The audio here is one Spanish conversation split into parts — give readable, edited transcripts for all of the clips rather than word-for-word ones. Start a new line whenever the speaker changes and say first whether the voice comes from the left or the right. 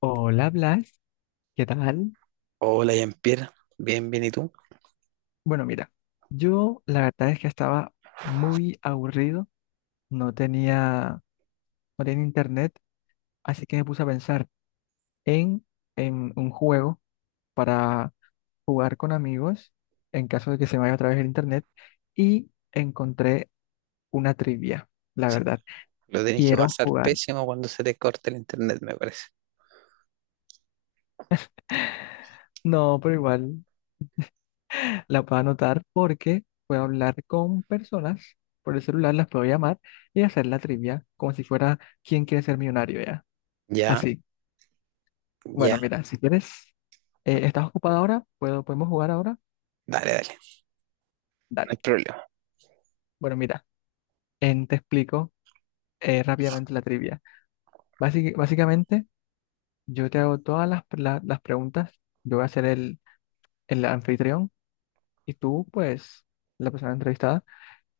left: Hola Blas, ¿qué tal?
right: Hola, Jean-Pierre. Bien, bien, ¿y tú?
left: Bueno, mira, yo la verdad es que estaba muy aburrido, no tenía, no tenía internet, así que me puse a pensar en, en un juego para jugar con amigos en caso de que se me vaya otra vez el internet y encontré una trivia, la
right: Sí,
left: verdad.
right: lo tenés que
left: Quiero
right: pasar
left: jugar.
right: pésimo cuando se te corte el internet, me parece.
left: No, pero igual la puedo anotar porque puedo hablar con personas por el celular, las puedo llamar y hacer la trivia como si fuera Quién Quiere Ser Millonario ya.
right: Ya,
left: Así.
right: ya,
left: Bueno, mira, si quieres, ¿estás ocupada ahora? ¿Podemos jugar ahora?
right: dale, dale, no hay
left: Dale.
right: problema.
left: Bueno, mira, te explico rápidamente la trivia. Básicamente, yo te hago todas las preguntas, yo voy a ser el anfitrión y tú, pues, la persona entrevistada.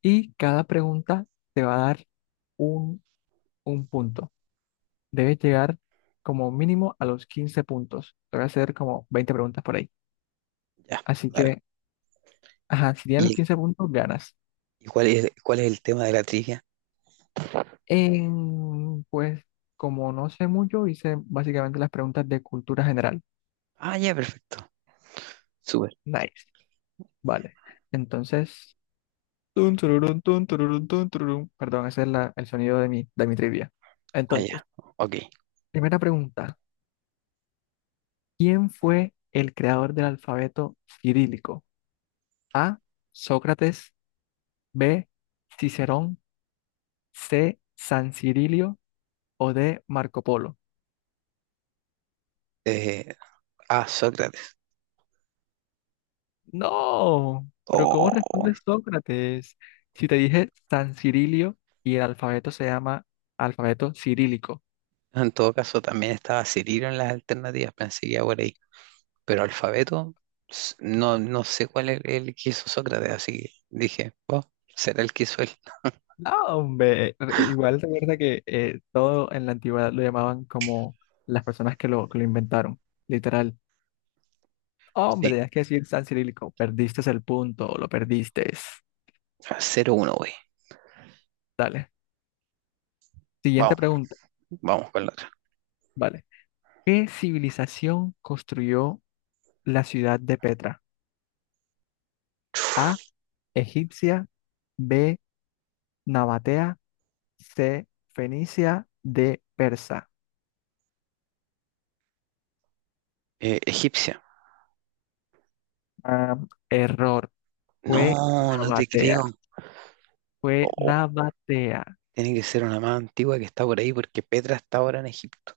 left: Y cada pregunta te va a dar un, un punto. Debes llegar como mínimo a los 15 puntos. Te voy a hacer como 20 preguntas por ahí.
right: Ya,
left: Así
right: dale.
left: que, ajá, si tienes los
right: ¿Y,
left: 15 puntos, ganas.
right: y cuál es el tema de la trivia?
left: Pues, como no sé mucho, hice básicamente las preguntas de cultura general.
right: Ah, ya, perfecto. Súper.
left: Nice. Vale. Entonces, tun, tururún, tun, tururún, tun, tururún. Perdón, ese es el sonido de mi trivia.
right: Ah, ya.
left: Entonces,
right: Ok.
left: primera pregunta. ¿Quién fue el creador del alfabeto cirílico? A, Sócrates. B, Cicerón. C, San Cirilio. O D, Marco Polo.
right: Eh, ah, Sócrates.
left: No, pero ¿cómo
right: Oh.
left: responde Sócrates? Si te dije San Cirilio y el alfabeto se llama alfabeto cirílico.
right: En todo caso, también estaba Cirilo en las alternativas, pensé que iba por ahí. Pero alfabeto, no, no sé cuál es el que hizo Sócrates, así que dije, oh, será el que hizo él.
left: No, hombre, igual recuerda que todo en la antigüedad lo llamaban como las personas que lo inventaron, literal. Hombre,
right: Sí,
left: tenías que decir San Cirílico, perdiste el punto, lo perdiste.
right: 0-1, güey.
left: Dale. Siguiente
right: Vamos,
left: pregunta,
right: vamos con la otra.
left: vale. ¿Qué civilización construyó la ciudad de Petra? A, egipcia. B, nabatea. C, fenicia. D, persa.
right: Egipcia.
left: Ah, error, fue
right: No, no te
left: nabatea,
right: creo.
left: fue
right: Oh,
left: nabatea.
right: tiene que ser una más antigua que está por ahí porque Petra está ahora en Egipto.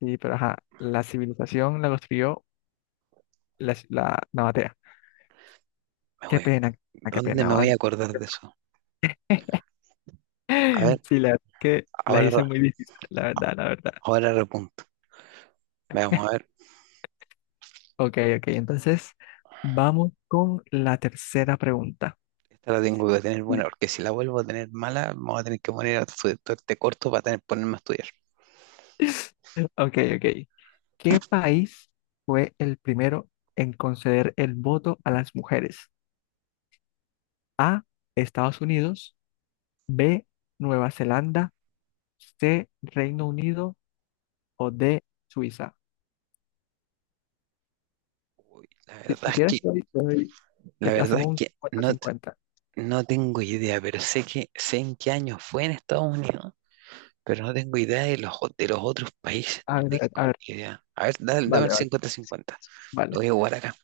left: Sí, pero ajá, la civilización la construyó la nabatea.
right: Me
left: Qué
right: voy-
left: pena, ah, qué
right: ¿Dónde
left: pena,
right: me voy
left: van.
right: a acordar de eso? A ver,
left: Sí, la verdad que las
right: ahora,
left: hice muy difíciles, la verdad, la verdad.
right: ahora repunto. Veamos, a ver.
left: Ok, ok, entonces vamos con la tercera pregunta.
right: Esta la tengo que tener buena porque si la vuelvo a tener mala, vamos a tener que poner a este corto para tener, ponerme a estudiar.
left: Ok, ok. ¿Qué país fue el primero en conceder el voto a las mujeres? A, Estados Unidos. B, Nueva Zelanda. C, Reino Unido. O D, Suiza.
right: La
left: Si,
right: verdad
left: si
right: es
left: quieres,
right: que, la verdad es
left: hacemos un
right: que
left: 50
right: no,
left: cincuenta.
right: no tengo idea, pero sé en qué año fue en Estados Unidos, pero no tengo idea de los otros países, no
left: A
right: tengo
left: ver,
right: ni idea. A ver, dame
left: vale,
right: el
left: vale,
right: 50/50. Lo
left: vale,
right: voy a jugar acá.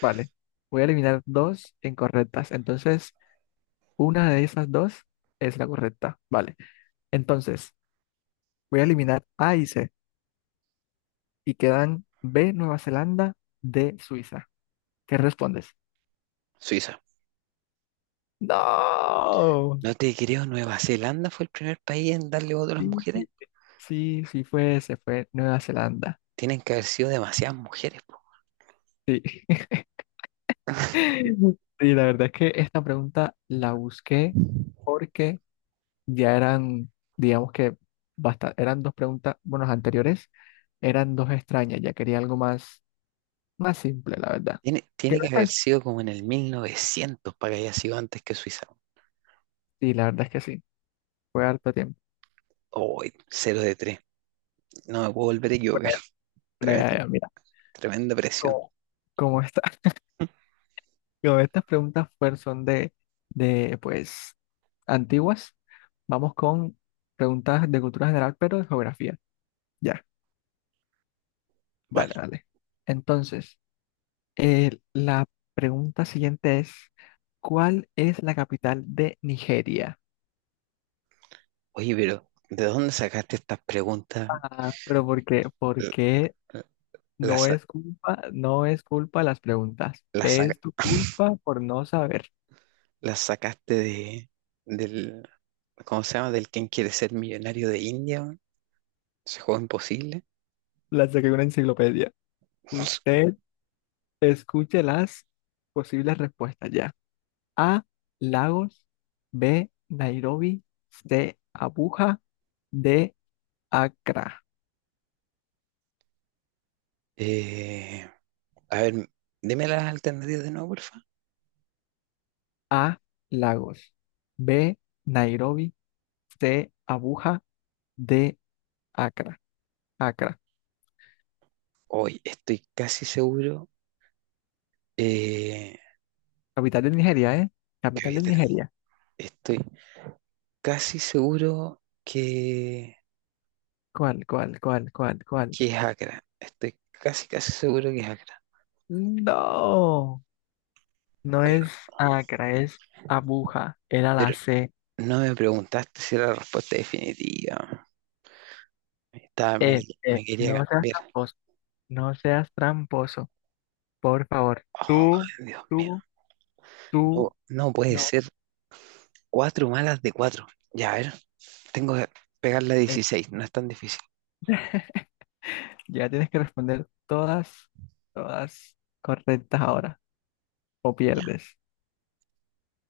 left: vale. Voy a eliminar dos incorrectas. Entonces, una de esas dos es la correcta. Vale. Entonces, voy a eliminar A y C, y quedan B, Nueva Zelanda, D, Suiza. ¿Qué respondes?
right: Suiza.
left: No,
right: No te creo, Nueva Zelanda fue el primer país en darle voto a las
left: sí,
right: mujeres.
left: sí, sí fue, se fue Nueva Zelanda.
right: Tienen que haber sido demasiadas mujeres, po.
left: Sí. Sí, la verdad es que esta pregunta la busqué porque ya eran, digamos que basta, eran dos preguntas, bueno, las anteriores eran dos extrañas, ya quería algo más, más simple, la verdad.
right: Tiene,
left: ¿Qué
right: tiene
left: me
right: que haber
left: estás-
right: sido como en el 1900 para que haya sido antes que Suiza.
left: Sí, la verdad es que sí, fue harto tiempo.
right: Hoy, 0 de 3. No me puedo volver a equivocar.
left: Bueno,
right: Tremenda,
left: ya, ya, mira,
right: tremenda presión.
left: como, como está. Yo, estas preguntas pues, son de, pues, antiguas. Vamos con preguntas de cultura general, pero de geografía. Ya, dale,
right: Vale.
left: dale. Entonces, la pregunta siguiente es, ¿cuál es la capital de Nigeria?
right: Oye, pero ¿de dónde sacaste estas preguntas?
left: Ah, pero ¿por qué?
right: L-
left: Porque
right: l- ¿Las,
left: no
right: sa-
left: es culpa, no es culpa las preguntas.
right: las, saca-
left: Es tu culpa por no saber.
right: las sacaste del, ¿cómo se llama? Del quién quiere ser millonario de India, weón. Ese juego imposible.
left: La saqué de una enciclopedia. Usted escuche las posibles respuestas ya. A, Lagos. B, Nairobi. C, Abuja. D, Accra.
right: Eh, a ver, deme las alternativas de nuevo, porfa.
left: A, Lagos. B, Nairobi. C, Abuja. D, Accra. Accra,
right: Hoy estoy casi seguro. eh,
left: capital de Nigeria, ¿eh?
right: que
left: Capital
right: había
left: de
right: tele-
left: Nigeria.
right: Estoy casi seguro que,
left: ¿Cuál, cuál, cuál, cuál, cuál?
right: que es Acra. Estoy casi, casi seguro que es Acra.
left: No, no
right: Pero,
left: es Accra, es Abuja. Era la
right: pero
left: C.
right: no me preguntaste si era la respuesta definitiva. Estaba, me, me quería
left: No seas
right: cambiar.
left: tramposo, no seas tramposo, por favor.
right: Oh,
left: Tú,
right: Dios mío.
left: tú,
right: No,
left: tú.
right: no puede
left: No.
right: ser. Cuatro malas de cuatro. Ya, a ver. Tengo que pegar la
left: Eh,
right: 16, no es tan difícil.
left: ya tienes que responder todas, todas correctas ahora, o
right: Ya.
left: pierdes.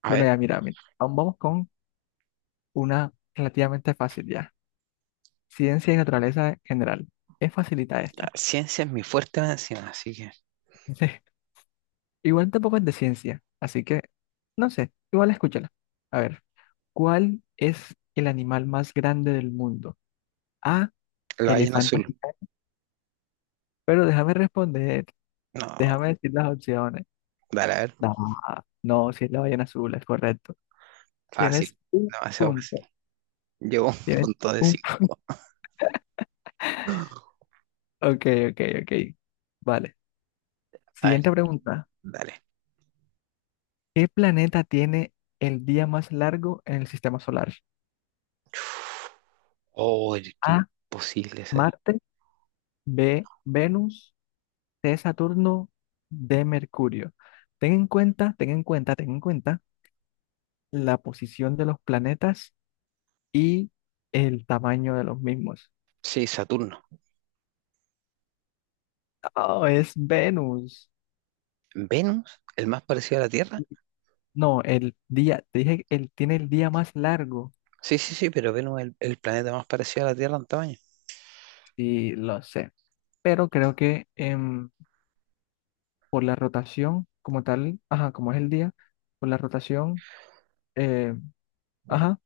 right: A
left: Bueno,
right: ver,
left: ya mira, mira, aún vamos con una relativamente fácil ya. Ciencia y naturaleza en general. Es facilita
right: la
left: esta.
right: ciencia es mi fuerte más encima, así que
left: Sí. Igual tampoco es de ciencia, así que, no sé, igual escúchala. A ver, ¿cuál es el animal más grande del mundo? A,
right: la ballena
left: elefante
right: azul.
left: africano. Pero déjame responder,
right: No,
left: déjame decir las opciones.
right: dale, a ver,
left: No, no, si es la ballena azul, es correcto. Tienes
right: fácil,
left: un
right: demasiado fácil.
left: punto.
right: Llevo un
left: Tienes
right: punto de
left: un...
right: 5.
left: Ok, ok, ok. Vale.
right: A ver,
left: Siguiente pregunta.
right: dale.
left: ¿Qué planeta tiene el día más largo en el sistema solar?
right: Oh, qué
left: A,
right: imposible ser.
left: Marte. B, Venus. C, Saturno. D, Mercurio. Ten en cuenta, ten en cuenta, ten en cuenta la posición de los planetas y el tamaño de los mismos.
right: Sí, Saturno.
left: Oh, es Venus.
right: ¿Venus? ¿El más parecido a la Tierra?
left: No, el día, te dije, él tiene el día más largo.
right: Sí, sí, sí, pero Venus es el planeta más parecido a la Tierra en tamaño.
left: Sí, lo sé. Pero creo que por la rotación como tal, ajá, como es el día, por la rotación, eh, ajá,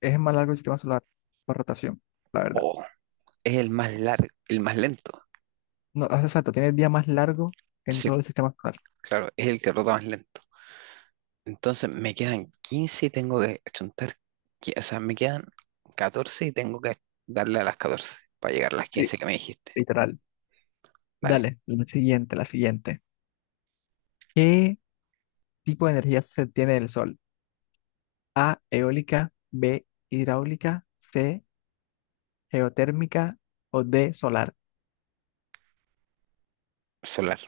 left: es más largo el sistema solar por rotación, la verdad.
right: Oh, es el más largo, el más lento.
left: No, ah, exacto, tiene el día más largo en
right: Sí,
left: todo el sistema solar.
right: claro, es el que rota más lento. Entonces me quedan 15 y tengo que chuntar, o sea, me quedan 14 y tengo que darle a las 14 para llegar a las
left: Sí,
right: 15 que me dijiste.
left: literal.
right: Dale,
left: Dale, la siguiente, la siguiente. ¿Qué tipo de energía se tiene del sol? A, eólica. B, hidráulica. C, geotérmica. O D, solar.
right: solar.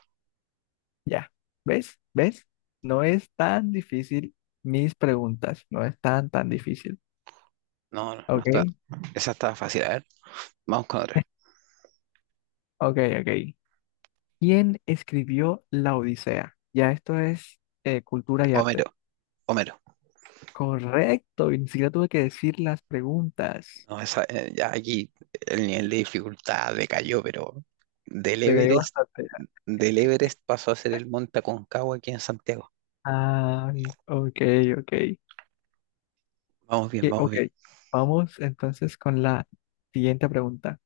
left: Ya, ¿ves? ¿Ves? No es tan difícil mis preguntas, no es tan, tan difícil.
right: No, no, no
left: ¿Ok?
right: está. Esa estaba fácil. A ver, vamos con otra.
left: Ok, ok. ¿Quién escribió La Odisea? Ya esto es cultura y arte.
right: Homero, Homero.
left: Correcto, y ni siquiera tuve que decir las preguntas.
right: No, esa, ya aquí el nivel de dificultad decayó, pero del
left: Te caí
right: Everest,
left: bastante.
right: del
left: Ok.
right: Everest pasó a ser el Monte Aconcagua aquí en Santiago.
left: Ay, ok, ok.
right: Vamos bien, vamos
left: Ok,
right: bien.
left: vamos entonces con la siguiente pregunta.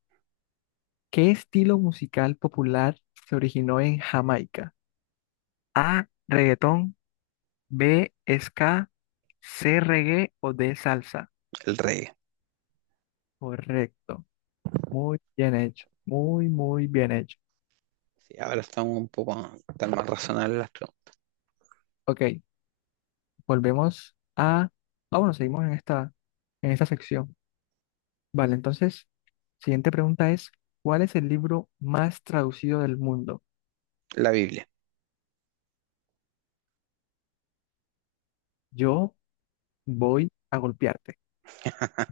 left: ¿Qué estilo musical popular se originó en Jamaica? A, reggaetón. B, ska. C, reggae. O D, salsa.
right: El reggae.
left: Correcto. Muy bien hecho. Muy, muy bien hecho.
right: Sí, ahora estamos un poco tan más razonables las preguntas.
left: Ok, volvemos a... Ah, bueno, seguimos en esta sección. Vale, entonces, siguiente pregunta es, ¿cuál es el libro más traducido del mundo?
right: La Biblia.
left: Yo voy a golpearte.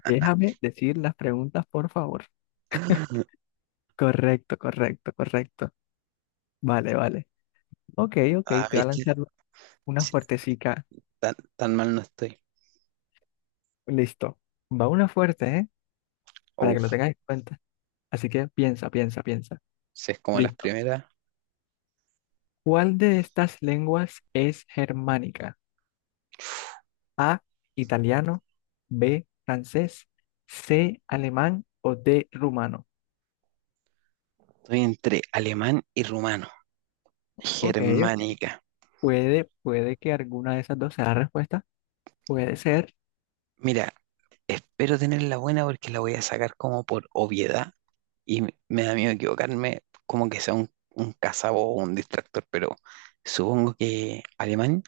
left: Déjame decir las preguntas, por favor. Correcto, correcto, correcto. Vale, vale. Ok, ok, te
right: Ah,
left: voy a
right: ¿viste?
left: lanzar una
right: Sí,
left: fuertecica.
right: tan, tan mal no estoy.
left: Listo. Va una fuerte, ¿eh? Para que lo
right: Uf,
left: tengas en cuenta. Así que piensa, piensa, piensa.
right: si es como las
left: Listo.
right: primeras.
left: ¿Cuál de estas lenguas es germánica? A, italiano. B, francés. C, alemán. O D, rumano.
right: Estoy entre alemán y rumano.
left: Ok, ok.
right: Germánica.
left: Puede que alguna de esas dos sea la respuesta. Puede ser.
right: Mira, espero tenerla buena porque la voy a sacar como por obviedad y me da miedo equivocarme, como que sea un cazabo o un distractor, pero supongo que alemán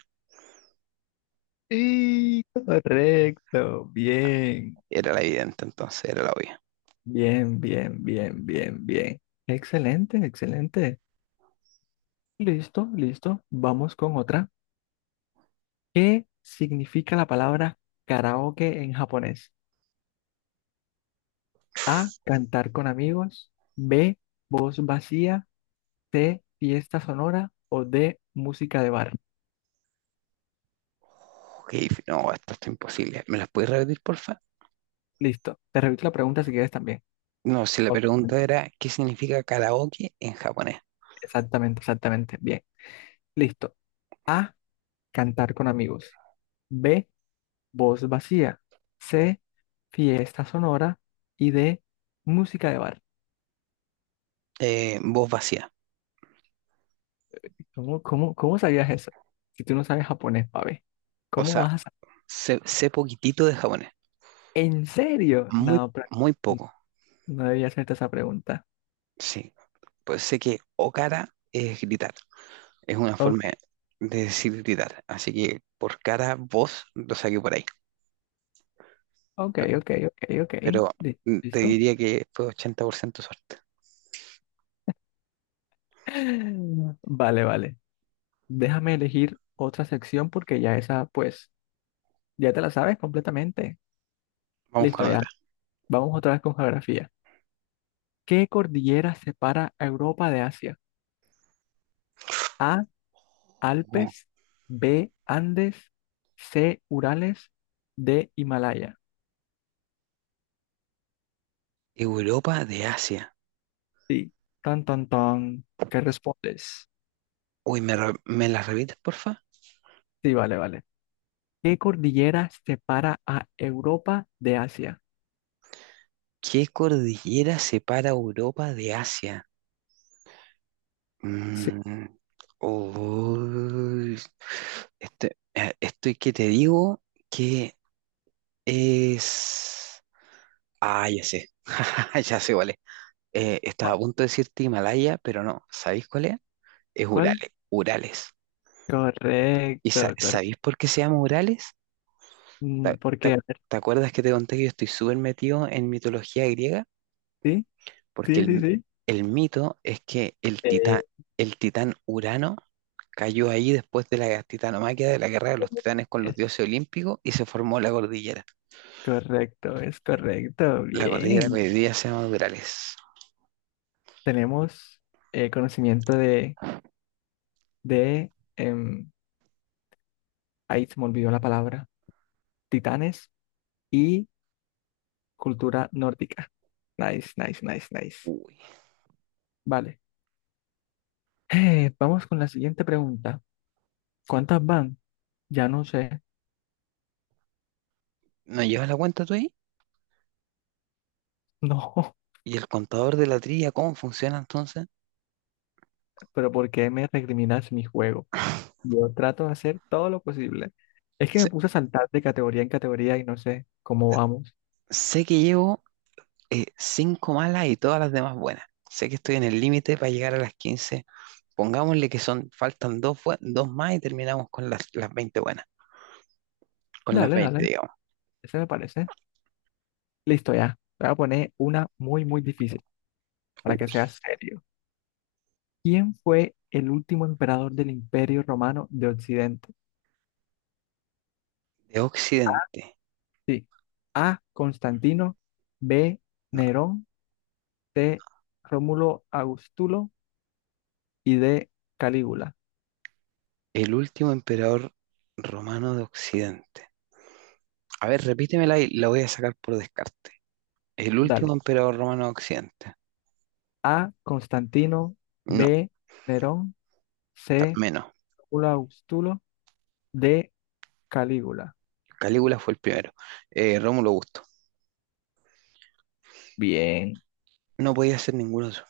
left: Y correcto, bien,
right: era la evidente, entonces era la obvia.
left: bien, bien, bien, bien, bien. Excelente, excelente. Listo, listo. Vamos con otra. ¿Qué significa la palabra karaoke en japonés? A, cantar con amigos. B, voz vacía. De fiesta sonora. O de música de bar.
right: Uf, No, esto está imposible. ¿Me las puedes repetir, porfa?
left: Listo. Te repito la pregunta si quieres también.
right: No, si la
left: O-
right: pregunta era, ¿qué significa karaoke en japonés?
left: Exactamente, exactamente. Bien. Listo. A, cantar con amigos. B, voz vacía. C, fiesta sonora. Y D, música de bar.
right: Voz vacía.
left: ¿Cómo, cómo, cómo sabías eso? Si tú no sabes japonés, pabe.
right: O
left: ¿Cómo
right: sea,
left: vas a sa-
right: sé poquitito de japonés,
left: ¿En serio?
right: muy,
left: No,
right: muy
left: n-
right: poco,
left: no debía hacerte esa pregunta.
right: sí. Pues sé que okara es gritar, es una
left: Ok,
right: forma de decir gritar, así que por cara, voz, lo saqué por ahí,
left: ok, ok, ok, ok.
right: pero te
left: ¿Listo?
right: diría que fue 80% suerte.
left: Vale, vale. Déjame elegir otra sección porque ya esa, pues, ya te la sabes completamente.
right: Vamos con
left: Listo,
right: otra.
left: ya. Vamos otra vez con geografía. ¿Qué cordillera separa a Europa de Asia? A,
right: Oh,
left: Alpes. B, Andes. C, Urales. D, Himalaya.
right: Europa de Asia.
left: Sí. Tan, tan, tan. ¿Qué respondes?
right: Uy, ¿me la repites, porfa?
left: Sí, vale, vale. ¿Qué cordillera separa a Europa de Asia?
right: ¿Qué cordillera separa Europa de Asia?
left: Sí.
right: Mm, Uy, este, estoy que te digo que es. Ah, ya sé. Ya sé cuál es. Estaba
left: ¿Cuál?
right: a punto de decirte Himalaya, pero no. ¿Sabéis cuál es? Es
left: ¿Cuál?
right: Urales. Urales. ¿Y
left: Correcto, correcto.
right: sabéis por qué se llama Urales? ¿Te,
left: ¿Por qué?
right: te-
left: A ver,
right: te acuerdas que te conté que yo estoy súper metido en mitología griega?
left: sí,
right: Porque
left: sí, sí,
right: el,
left: sí.
right: el mito es que el titán,
left: Eh,
right: el titán Urano cayó ahí después de la titanomaquia de la guerra de los titanes con los
left: Es
right: dioses olímpicos y se formó la cordillera.
left: correcto, es correcto.
right: La cordillera que
left: Bien.
right: hoy día se llama Durales.
left: Tenemos conocimiento de, ahí se me olvidó la palabra, titanes y cultura nórdica. Nice, nice, nice, nice.
right: Uy.
left: Vale. Vamos con la siguiente pregunta. ¿Cuántas van? Ya no sé.
right: ¿No llevas la cuenta tú ahí?
left: No,
right: ¿Y el contador de la trilla cómo funciona entonces?
left: pero ¿por qué me recriminas mi juego? Yo trato de hacer todo lo posible. Es que me
right: Sé,
left: puse a saltar de categoría en categoría y no sé cómo vamos.
right: sé que llevo cinco malas y todas las demás buenas. Sé que estoy en el límite para llegar a las quince. Pongámosle que faltan dos, dos más y terminamos con las 20 buenas. Con las
left: Dale, dale.
right: 20.
left: Ese me parece. Listo, ya. Te voy a poner una muy, muy difícil para que sea serio. ¿Quién fue el último emperador del Imperio Romano de Occidente?
right: De Occidente.
left: Sí. A, Constantino. B,
right: No.
left: Nerón. C, Rómulo Augustulo. Y D, Calígula.
right: El último emperador romano de Occidente. A ver, repítemela y la voy a sacar por descarte. El último
left: Dale.
right: emperador romano de Occidente.
left: A, Constantino.
right: No,
left: B, Nerón. C,
right: menos.
left: Rómulo Augustulo. D, Calígula.
right: Calígula fue el primero. Rómulo Augusto.
left: Bien.
right: No podía ser ninguno de esos.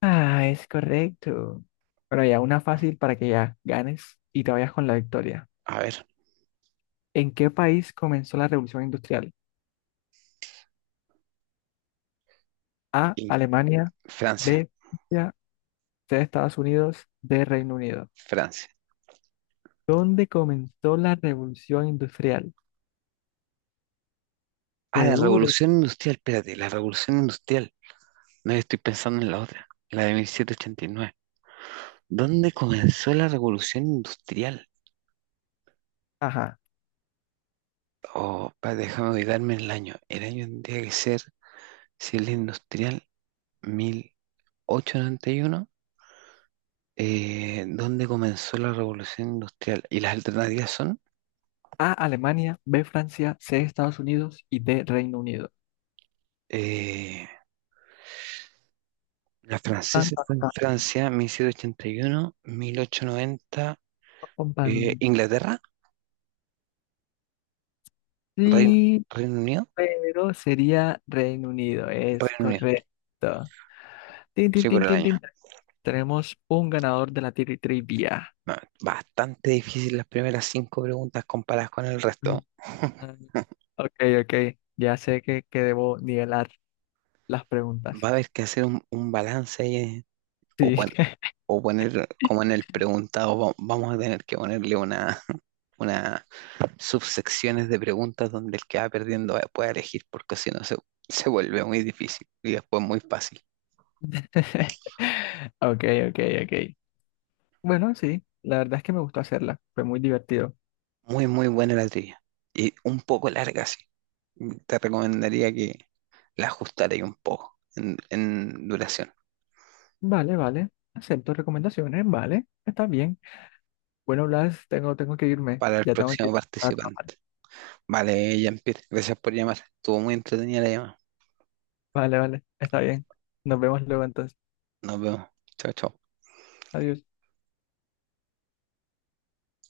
left: Ah, es correcto. Pero ya, una fácil para que ya ganes y te vayas con la victoria.
right: A ver,
left: ¿En qué país comenzó la Revolución Industrial? A,
right: y
left: Alemania.
right: Francia.
left: B, Francia. C, Estados Unidos. D, Reino Unido.
right: Francia.
left: ¿Dónde comenzó la Revolución Industrial?
right: Ah, la
left: Seguro.
right: revolución industrial. Espérate, la revolución industrial. No estoy pensando en la otra. La de 1789. ¿Dónde comenzó la revolución industrial?
left: Ajá.
right: Oh, pa, déjame ubicarme en el año. El año tendría que ser si es la industrial 1891, donde comenzó la revolución industrial. Y las alternativas son,
left: A, Alemania. B, Francia. C, Estados Unidos. Y D, Reino Unido.
right: eh, la francesa fue en
left: Vamos
right: Francia, 1781, 1890,
left: con pan-
right: Inglaterra, Reino,
left: Sí,
right: Reino Unido,
left: pero sería Reino Unido. Es
right: Reino Unido,
left: correcto. Tin, tin,
right: sí, por
left: tin,
right: el
left: tin,
right: año.
left: tin. Tenemos un ganador de la trivia.
right: Ah, bastante difícil las primeras cinco preguntas comparadas con el resto.
left: Mm. Ok, ok. Ya sé que debo nivelar las preguntas.
right: Va a haber que hacer un balance ahí, o,
left: Sí.
right: pon- o poner como en el preguntado, vamos a tener que ponerle una subsecciones de preguntas donde el que va perdiendo puede elegir, porque si no se vuelve muy difícil y después muy fácil.
left: Ok, ok, ok. Bueno, sí, la verdad es que me gustó hacerla. Fue muy divertido.
right: Muy, muy buena la trivia. Y un poco larga, sí. Te recomendaría que la ajustarais un poco en duración
left: Vale, vale. Acepto recomendaciones, vale. Está bien. Bueno, Blas, tengo que irme.
right: para el
left: Ya tengo que
right: próximo
left: ir a trabajar.
right: participante. Vale, Jean-Pierre, gracias por llamar. Estuvo muy entretenida la llamada.
left: Vale, vale. Está bien. Nos vemos luego entonces.
right: Nos vemos. Chao, chao.
left: Adiós.